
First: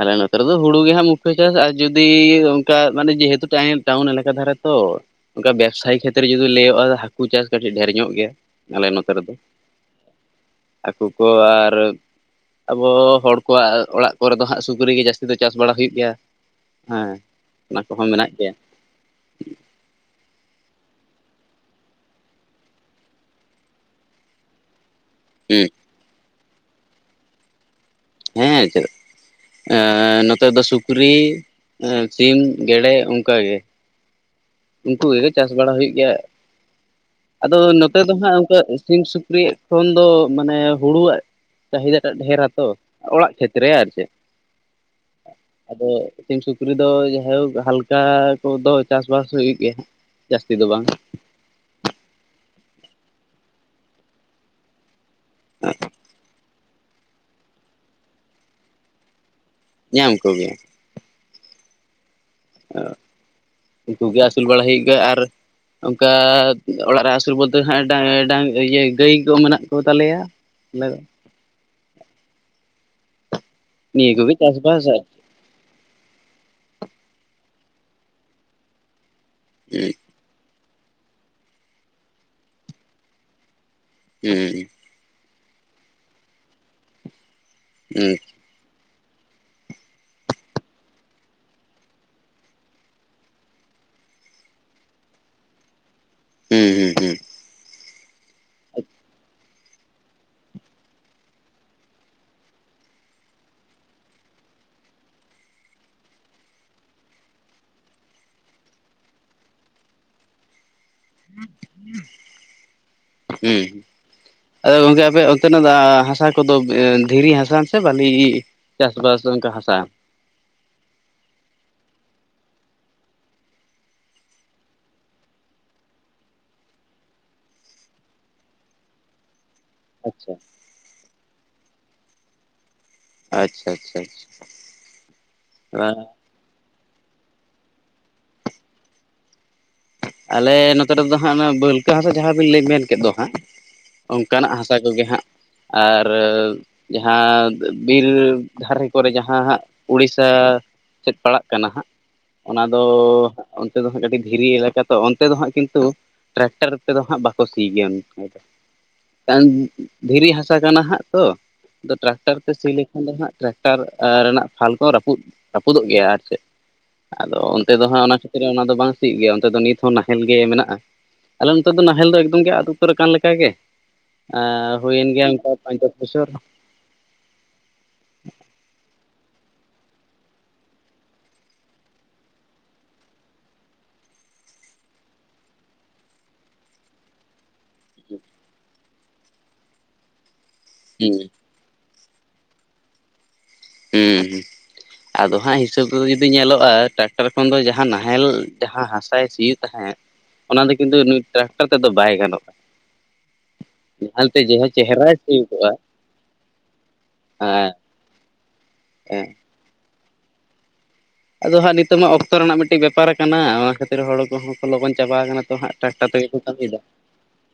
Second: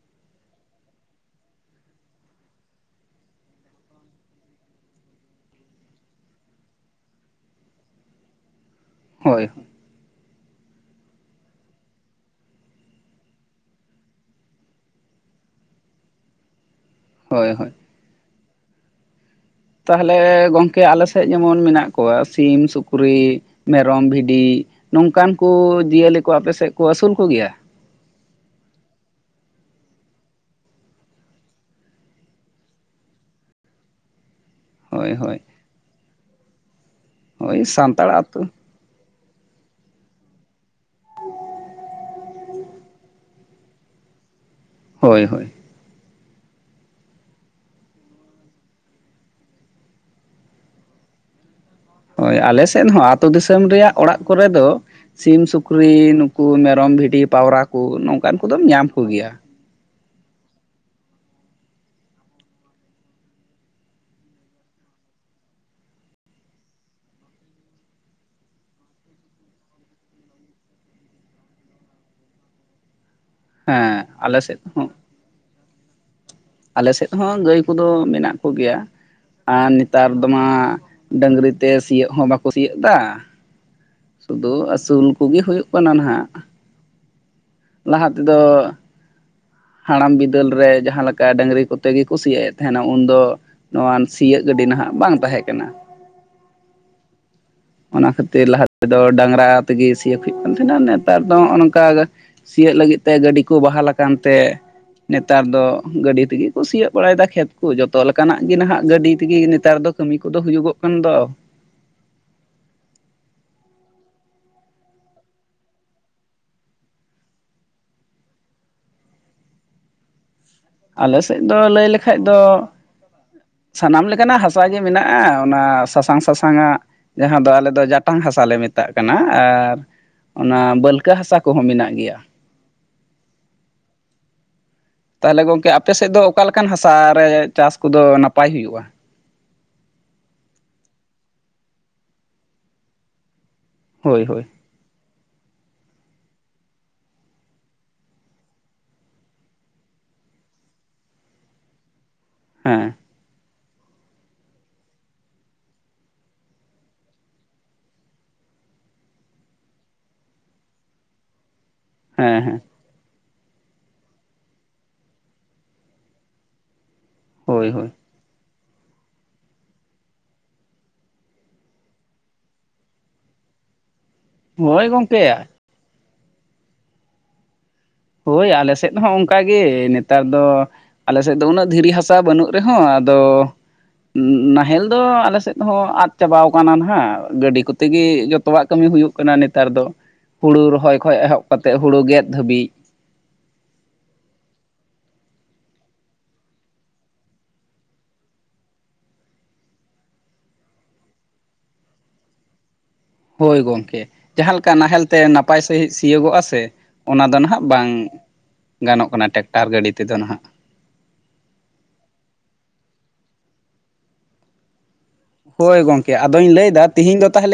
ᱟᱞᱮ ᱱᱚᱛᱮ ᱨᱮᱫᱚ ᱦᱩᱲᱩ ᱜᱮ ᱦᱟᱸᱜ ᱢᱩᱠᱠᱷᱚ ᱪᱟᱥ ᱟᱨ ᱡᱩᱫᱤ ᱚᱝᱠᱟ ᱢᱟᱱᱮ ᱡᱮᱦᱮᱛᱩ ᱴᱟᱭᱤᱢ ᱴᱟᱣᱩᱱ ᱤᱞᱟᱠᱟ ᱫᱷᱟᱨᱟ ᱛᱚ᱾ ᱚᱝᱠᱟ ᱵᱮᱵᱽᱥᱟᱭ ᱠᱷᱟᱹᱛᱤᱨ ᱡᱩᱫᱤ ᱞᱟᱹᱭᱚᱜᱼᱟ ᱦᱟᱹᱠᱩ ᱪᱟᱥ ᱠᱟᱹᱴᱤᱡ ᱰᱷᱮᱨ ᱧᱚᱜ ᱜᱮᱭᱟ ᱟᱞᱮ ᱱᱚᱛᱮ ᱨᱮᱫᱚ᱾ ᱦᱳᱭ ᱦᱟᱹᱠᱩ ᱠᱚ ᱟᱨ ᱟᱵᱚ ᱦᱚᱲ ᱠᱚᱣᱟᱜ ᱚᱲᱟᱜ ᱠᱚᱨᱮ ᱫᱚ᱾ ᱦᱟᱸᱜ ᱥᱩᱠᱨᱤ ᱜᱮ ᱡᱟᱹᱥᱛᱤ ᱫᱚ ᱪᱟᱥ ᱵᱟᱲᱟ ᱦᱩᱭᱩᱜ ᱜᱮᱭᱟ ᱦᱮᱸ᱾ ᱦᱚᱭ ᱦᱚᱭ ᱚᱱᱟ ᱠᱚᱦᱚᱸ ᱢᱮᱱᱟᱜ ᱜᱮᱭᱟ᱾ ᱛᱟᱦᱮᱞᱮ ᱜᱚᱝᱠᱮ ᱟᱞᱮ ᱥᱮᱜ ᱡᱮᱢᱚᱱ ᱢᱮᱱᱟᱜ ᱠᱚᱣᱟ ᱥᱤᱢ-ᱥᱩᱠᱨᱤ, ᱢᱮᱨᱚᱢ, ᱵᱷᱤᱰᱤ ᱱᱚᱝᱠᱟᱱ ᱠᱚ ᱦᱩᱸ ᱡᱤᱭᱟᱹᱞᱤ ᱠᱚ ᱟᱯᱮᱥᱮᱜ ᱠᱚ ᱟᱹᱥᱩᱞ ᱠᱚᱜᱮᱭᱟ? ᱦᱮᱸ ᱪᱮᱫᱟᱜ ᱮᱸ ᱱᱚᱛᱮ ᱫᱚ ᱥᱩᱠᱨᱤ, ᱥᱤᱢ, ᱜᱮᱰᱮ ᱚᱝᱠᱟ ᱜᱮ᱾ ᱩᱝᱠᱩ ᱦᱳᱭ ᱠᱚᱜᱮ ᱦᱳᱭ ᱪᱟᱥ ᱵᱟᱲᱟ ᱦᱩᱭᱩᱜ ᱜᱮᱭᱟ᱾ ᱟᱫᱚ ᱳᱭ ᱱᱚᱛᱮ ᱥᱟᱱᱛᱟᱲ ᱫᱚ ᱦᱟᱸᱜ ᱟᱹᱛᱩ ᱚᱱᱠᱟ ᱥᱤᱢ ᱥᱩᱠᱨᱤ ᱠᱷᱚᱱ ᱫᱚ ᱢᱟᱱᱮ ᱦᱩᱲᱩᱣᱟᱜ ᱪᱟᱹᱦᱤᱫᱟ ᱴᱟᱜ ᱰᱷᱮᱨ ᱟᱛᱚ ᱚᱲᱟᱜ ᱠᱷᱮᱛᱨᱮ ᱟᱨ ᱪᱮᱫ᱾ ᱦᱳᱭ ᱦᱳᱭ ᱟᱫᱚ ᱥᱤᱢ ᱥᱩᱠᱨᱤ ᱫᱚ ᱡᱟᱭᱦᱳᱠ ᱦᱟᱞᱠᱟ ᱠᱚᱫᱚ ᱪᱟᱥᱵᱟᱥ ᱦᱩᱭᱩᱜ ᱜᱮ ᱡᱟᱹᱥᱛᱤ ᱫᱚ ᱵᱟᱝ᱾ ᱦᱳᱭ ᱟᱞᱮ ᱥᱮᱱ ᱦᱚᱸ ᱟᱹᱛᱩ ᱫᱤᱥᱚᱢ ᱨᱮᱭᱟᱜ ᱚᱲᱟᱜ ᱠᱚᱨᱮ ᱫᱚ, ᱥᱤᱢ, ᱥᱩᱠᱨᱤ ᱱᱩᱠᱩ ᱢᱮᱨᱚᱢ, ᱵᱷᱤᱰᱤ ᱯᱟᱣᱨᱟ ᱠᱚ ᱱᱚᱝᱠᱟᱱ ᱠᱚᱫᱚᱢ ᱧᱟᱢ ᱠᱚᱜᱮᱭᱟ᱾ ᱧᱟᱢ ᱠᱚᱜᱮᱭᱟ᱾ ᱩᱱᱠᱩ ᱜᱮ ᱟᱹᱥᱩᱞ ᱵᱟᱲᱟ ᱦᱩᱭᱩᱜ ᱜᱮᱭᱟ ᱟᱨ ᱚᱱᱠᱟ ᱚᱲᱟᱜ ᱨᱮ ᱟᱹᱥᱩᱞ ᱵᱚᱞᱛᱮ ᱰᱟ ᱰᱟ ᱤᱭᱟᱹ ᱜᱟᱹᱭ ᱠᱚ ᱢᱮᱱᱟᱜ ᱠᱚ ᱛᱟᱞᱮᱭᱟ᱾ [unintelligible] ᱦᱮᱸ ᱱᱤᱭᱟᱹ ᱠᱚ ᱜᱮ ᱟᱞᱮ ᱥᱮᱫ ᱪᱟᱥᱵᱟᱥ ᱦᱚᱸ [unintelligible] ᱟᱞᱮ ᱥᱮᱫ ᱦᱚᱸ ᱜᱟᱹᱭ ᱠᱚᱫᱚ ᱢᱮᱱᱟᱜ ᱠᱚᱜᱮᱭᱟ ᱟᱨ ᱱᱮᱛᱟᱨ ᱫᱚᱢᱟ ᱰᱟᱹᱟᱝᱨᱤ ᱛᱮ ᱥᱤᱭᱳᱜ ᱦᱚᱸ ᱵᱟᱠᱚ ᱥᱤᱭᱳᱜ ᱮᱫᱟ᱾ ᱥᱩᱫᱷᱩ ᱦᱩᱸ ᱟᱹᱥᱩᱞ ᱠᱚᱜᱮ ᱦᱩᱭᱩᱜ ᱠᱟᱱᱟ ᱱᱟᱦᱟᱜ᱾ ᱞᱟᱦᱟ ᱦᱩᱸ ᱛᱮᱫᱚ ᱦᱟᱲᱟᱢ ᱵᱤᱫᱟᱹᱞ ᱨᱮ ᱡᱟᱦᱟᱸ ᱞᱮᱠᱟ ᱰᱟᱹᱝᱨᱤ ᱠᱚᱛᱮ ᱜᱮ ᱠᱚ ᱥᱤᱭᱮᱫ ᱛᱟᱦᱮᱱᱟ ᱩᱱᱫᱚ᱾ ᱱᱚᱣᱟ ᱥᱤᱭᱳᱜ ᱜᱟᱹᱰᱤ ᱱᱟᱦᱟᱜ ᱵᱟᱝ ᱛᱟᱦᱮᱸ ᱠᱟᱱᱟ᱾ ᱦᱩᱸ ᱦᱩᱸ ᱦᱩᱸ ᱚᱱᱟ ᱠᱷᱟᱹᱛᱤᱨ ᱞᱟᱦᱟ ᱛᱮᱫᱚ ᱰᱟᱝᱨᱟ ᱛᱮᱜᱮ ᱥᱤᱭᱩᱜ ᱦᱩᱭᱩᱜ ᱠᱟᱱ ᱛᱟᱦᱮᱱᱟ ᱱᱮᱛᱟᱨ ᱫᱚ ᱦᱚᱸ ᱱᱚᱝᱠᱟ ᱥᱤᱭᱳᱜ ᱞᱟᱹᱜᱤᱫ ᱛᱮ ᱜᱟᱹᱰᱤ ᱠᱚ ᱵᱟᱦᱟᱞ ᱟᱠᱟᱱ ᱛᱮ ᱱᱮᱛᱟᱨ ᱫᱚ ᱜᱟᱹᱰᱤ ᱛᱮᱜᱮ ᱠᱚ ᱥᱤᱭᱳᱜ ᱵᱟᱲᱟᱭᱫᱟ ᱠᱷᱮᱛ ᱠᱚ ᱡᱚᱛᱚ ᱞᱮᱠᱟᱱᱟᱜ ᱜᱮ ᱱᱟᱦᱟᱜ ᱜᱟᱹᱰᱤ ᱛᱮᱜᱮ ᱱᱮᱛᱟᱨ ᱫᱚ ᱠᱟᱹᱢᱤ ᱠᱚᱫᱚ ᱦᱩᱭᱩᱜᱚᱜ ᱠᱟᱱ ᱫᱚ᱾ [inaudible] ᱦᱩᱸ, ᱟᱫᱚ ᱜᱚᱝᱠᱮ ᱟᱯᱮ ᱚᱱᱛᱮᱱᱟᱜ ᱫᱚ ᱦᱟᱥᱟ ᱠᱚᱫᱚ ᱫᱷᱤᱨᱤ ᱦᱟᱥᱟ ᱥᱮ ᱵᱟᱹᱞᱤ? ᱪᱟᱥᱵᱟᱥ ᱫᱚ ᱚᱱᱠᱟ ᱦᱟᱥᱟ᱾ ᱟᱞᱮ ᱥᱮᱫ ᱫᱚ ᱞᱟᱹᱭ ᱞᱮᱠᱷᱟᱡ ᱫᱚ, ᱥᱟᱱᱟᱢ ᱞᱮᱠᱟᱱᱟᱜ ᱦᱟᱥᱟ ᱜᱮ ᱢᱮᱱᱟᱜᱼᱟ ᱚᱱᱟ ᱥᱟᱥᱟᱝ ᱥᱟᱥᱟᱝ ᱟᱜ᱾ ᱡᱟᱦᱟᱸ ᱫᱚ ᱟᱞᱮ ᱫᱚ ᱡᱟᱴᱟᱝ ᱦᱟᱥᱟᱞᱮ ᱢᱮᱛᱟᱜ ᱠᱟᱱᱟ ᱟᱨ, ᱟᱪᱪᱷᱟ ᱚᱱᱟ ᱵᱟᱹᱞᱠᱟᱹ ᱦᱟᱥᱟ ᱠᱚᱦᱚᱸ ᱢᱮᱱᱟᱜ ᱜᱮᱭᱟ᱾ ᱟᱪᱪᱷᱟ ᱟᱪᱪᱷᱟ [inaudible] ᱟᱷᱟ᱾ ᱛᱟᱦᱚᱞᱮ ᱜᱚᱝᱠᱮ ᱟᱯᱮ ᱥᱮᱫ ᱫᱚ ᱚᱠᱟᱞᱮᱠᱟᱱ ᱦᱟᱥᱟ ᱨᱮ ᱪᱟᱥ ᱠᱚᱫᱚ ᱱᱟᱯᱟᱭ ᱦᱩᱭᱩᱜᱼᱟ᱾ ᱟᱞᱮ ᱱᱚᱛᱮ ᱨᱮᱫᱚ ᱦᱟᱸᱜ ᱚᱱᱟ ᱵᱟᱹᱞᱠᱟᱹ ᱦᱟᱥᱟ ᱡᱟᱦᱟᱸᱵᱤᱱ ᱞᱟᱹᱭ ᱢᱮᱱ ᱠᱮᱫ ᱫᱚ ᱦᱟᱸᱜ ᱦᱳᱭ ᱦᱳᱭ ᱚᱱᱠᱟᱱᱟᱜ ᱦᱟᱥ ᱦᱟᱥᱟ ᱠᱚᱜᱮ ᱦᱟᱸᱜ ᱟᱨ, ᱡᱟᱦᱟᱸ ᱵᱤᱨ ᱫᱷᱟᱨᱮ ᱠᱚᱨᱮ ᱡᱟᱦᱟᱸ ᱦᱟᱸᱜ ᱩᱲᱤᱥᱥᱟ ᱥᱮᱫ ᱯᱟᱲᱟᱜ ᱠᱟᱱᱟ ᱦᱟᱸᱜ ᱚᱱᱟ ᱫᱚ ᱦᱮᱸ ᱚᱱᱛᱮ ᱫᱚ ᱦᱟᱸᱜ ᱠᱟᱹᱴᱤᱡ ᱫᱷᱤᱨᱤ ᱮᱞᱟᱠᱟ, ᱛᱚ ᱚᱱᱛᱮ ᱫᱚ ᱦᱟᱸᱜ ᱠᱤᱱᱛᱩ ᱴᱨᱟᱠᱴᱟᱨ ᱛᱮᱫᱚ ᱦᱟᱸᱜ ᱵᱟᱠᱚ ᱥᱤ ᱜᱮᱭᱟ ᱢᱮᱱ ᱫᱚ, ᱠᱟᱨᱚᱱ ᱫᱷᱤᱨᱤ ᱦᱟᱥᱟ ᱠᱟᱱᱟ ᱦᱟᱸᱜ ᱛᱚ ᱴᱨᱟᱠᱴᱟᱨ ᱦᱮᱸ ᱦᱮᱸ ᱛᱮ ᱥᱤᱞᱮ ᱠᱷᱟᱱ ᱫᱚ ᱦᱟᱸᱜ ᱴᱨᱟᱠᱴᱟᱨ ᱨᱮᱱᱟᱜ ᱯᱷᱟᱞ ᱠᱚ ᱨᱟᱹᱯᱩᱫ ᱨᱟᱹᱯᱩᱫᱚᱜ ᱜᱮᱭᱟ ᱟᱨ ᱪᱮᱫ᱾ ᱟᱫᱚ ᱦᱳᱭ ᱚᱱᱛᱮ ᱫᱚ ᱦᱳᱭ ᱦᱟᱸᱜ ᱚᱱᱟ ᱠᱷᱟᱹᱛᱤᱨ ᱚᱱᱟ ᱫᱚ ᱵᱟᱝ ᱥᱤᱜ ᱜᱮᱭᱟ ᱚᱱᱛᱮ ᱫᱚ ᱱᱤᱛ ᱱᱟᱦᱮᱞ ᱜᱮ ᱢᱮᱱᱟᱜᱼᱟ᱾ ᱟᱞᱮ ᱱᱚᱛᱮ ᱫᱚ ᱱᱟᱦᱮᱞ ᱫᱚ ᱮᱠᱫᱚᱢ ᱜᱮ ᱟᱫ ᱩᱛᱟᱹᱨ ᱠᱟᱱ ᱞᱮᱠᱟᱜ ᱜᱮ᱾ ᱟᱨ ᱦᱳᱭ ᱦᱩᱭᱮᱱ ᱜᱮᱭᱟ ᱜᱚᱝᱠᱮ ᱚᱱᱠᱟ ᱯᱟᱸᱪ ᱫᱚᱥ ᱵᱚᱪᱷᱚᱨ᱾ ᱦᱳᱭ ᱟᱞᱮ ᱥᱮᱫ ᱦᱚᱸ ᱚᱱᱠᱟ ᱜᱮ ᱱᱮᱛᱟᱨ ᱫᱚ, ᱟᱞᱮ ᱥᱮᱫ ᱫᱚ ᱩᱱᱟᱹᱜ ᱫᱷᱤᱨᱤ ᱦᱟᱥᱟ ᱵᱟᱹᱱᱩᱜ ᱨᱮᱦᱚᱸ ᱟᱫᱚ, ᱱᱟᱦᱮᱞ ᱫᱚ ᱟᱞᱮᱥᱮᱫ ᱦᱚᱸ ᱟᱫ ᱪᱟᱵᱟ ᱠᱟᱱᱟ ᱱᱟᱜ ᱜᱟᱹᱰᱤ ᱠᱚ, ᱛᱮᱜᱮ ᱡᱚᱛᱚᱼᱟ ᱠᱟᱹᱢᱤ ᱦᱩᱭᱩᱜ ᱠᱟᱱᱟ ᱱᱮᱛᱟᱨ ᱫᱚ ᱦᱩᱲᱩ ᱨᱚᱦᱚᱭ ᱠᱷᱚᱡ ᱦᱩᱸ ᱮᱦᱚᱵ ᱠᱟᱛᱮᱫ ᱦᱳᱲᱳ ᱜᱮᱫ ᱫᱷᱟᱹᱵᱤᱡ᱾ ᱦᱩᱸ ᱦᱩᱸ᱾ ᱟᱫᱚ ᱦᱟᱸᱜ ᱦᱤᱥᱟᱹᱵ ᱨᱮᱫᱚ ᱡᱩᱫᱤ ᱧᱮᱞᱚᱜᱼᱟ ᱴᱨᱟᱠᱴᱟᱨ ᱠᱷᱚᱱ ᱫᱚ ᱡᱟᱦᱟᱸ ᱱᱟᱦᱮᱞ ᱡᱟᱦᱟᱸ ᱦᱟᱥᱟᱭ ᱥᱤᱭᱮᱫ ᱛᱟᱦᱮᱸᱫ? ᱚᱱᱟ ᱫᱚ ᱠᱤᱱᱛᱩ ᱱᱩᱭ ᱴᱨᱟᱠᱴᱟᱨ ᱛᱮᱫᱚ ᱵᱟᱭ ᱜᱟᱱᱚᱜᱼᱟ᱾ ᱦᱳᱭ ᱜᱚᱝᱠᱮ ᱱᱟᱦᱮᱞᱛᱮ ᱡᱟᱦᱟᱸ ᱞᱮᱠᱟ ᱱᱟᱦᱮᱞ ᱪᱮᱦᱨᱟᱭ ᱛᱮ ᱱᱟᱯᱟᱭ ᱥᱤᱭᱳᱜᱚᱜᱼᱟ ᱥᱟᱺᱦᱤᱡ ᱥᱤᱭᱳᱜᱚᱜᱼᱟ ᱥᱮ? ᱚᱱᱟ ᱫᱚ ᱱᱟᱦᱟᱜ ᱦᱮᱸ ᱵᱟᱝ ᱜᱟᱱᱚᱜ ᱦᱮᱸ ᱠᱟᱱᱟ ᱴᱮᱠᱴᱟᱨ ᱜᱟᱹᱰᱤ ᱛᱮᱫᱚ ᱱᱟᱦᱟᱜ᱾ ᱟᱫᱚ ᱦᱟᱸᱜ ᱱᱤᱛᱚᱜ ᱢᱟ ᱚᱠᱛᱚ ᱨᱮᱱᱟᱜ ᱢᱤᱫᱴᱤᱡ ᱵᱮᱯᱟᱨ ᱠᱟᱱᱟ ᱚᱱᱟ ᱠᱷᱟᱹᱛᱤᱨ ᱦᱚᱲ ᱠᱚᱦᱚᱸ ᱠᱚ ᱞᱚᱜᱚᱱ ᱪᱟᱵᱟ ᱠᱟᱱᱟ᱾ ᱛᱚ ᱦᱟᱸᱜ ᱦᱳᱭ ᱴᱨᱟᱠᱴᱟᱨ ᱜᱚᱝᱠᱮ ᱛᱮᱜᱮ ᱠᱚ ᱟᱫᱚᱧ ᱠᱟᱹᱢᱤᱭᱮᱫᱟ ᱞᱟᱹᱭᱫᱟ ᱛᱤᱦᱤᱧ ᱫᱚ, ᱛᱟᱦᱚᱞᱮ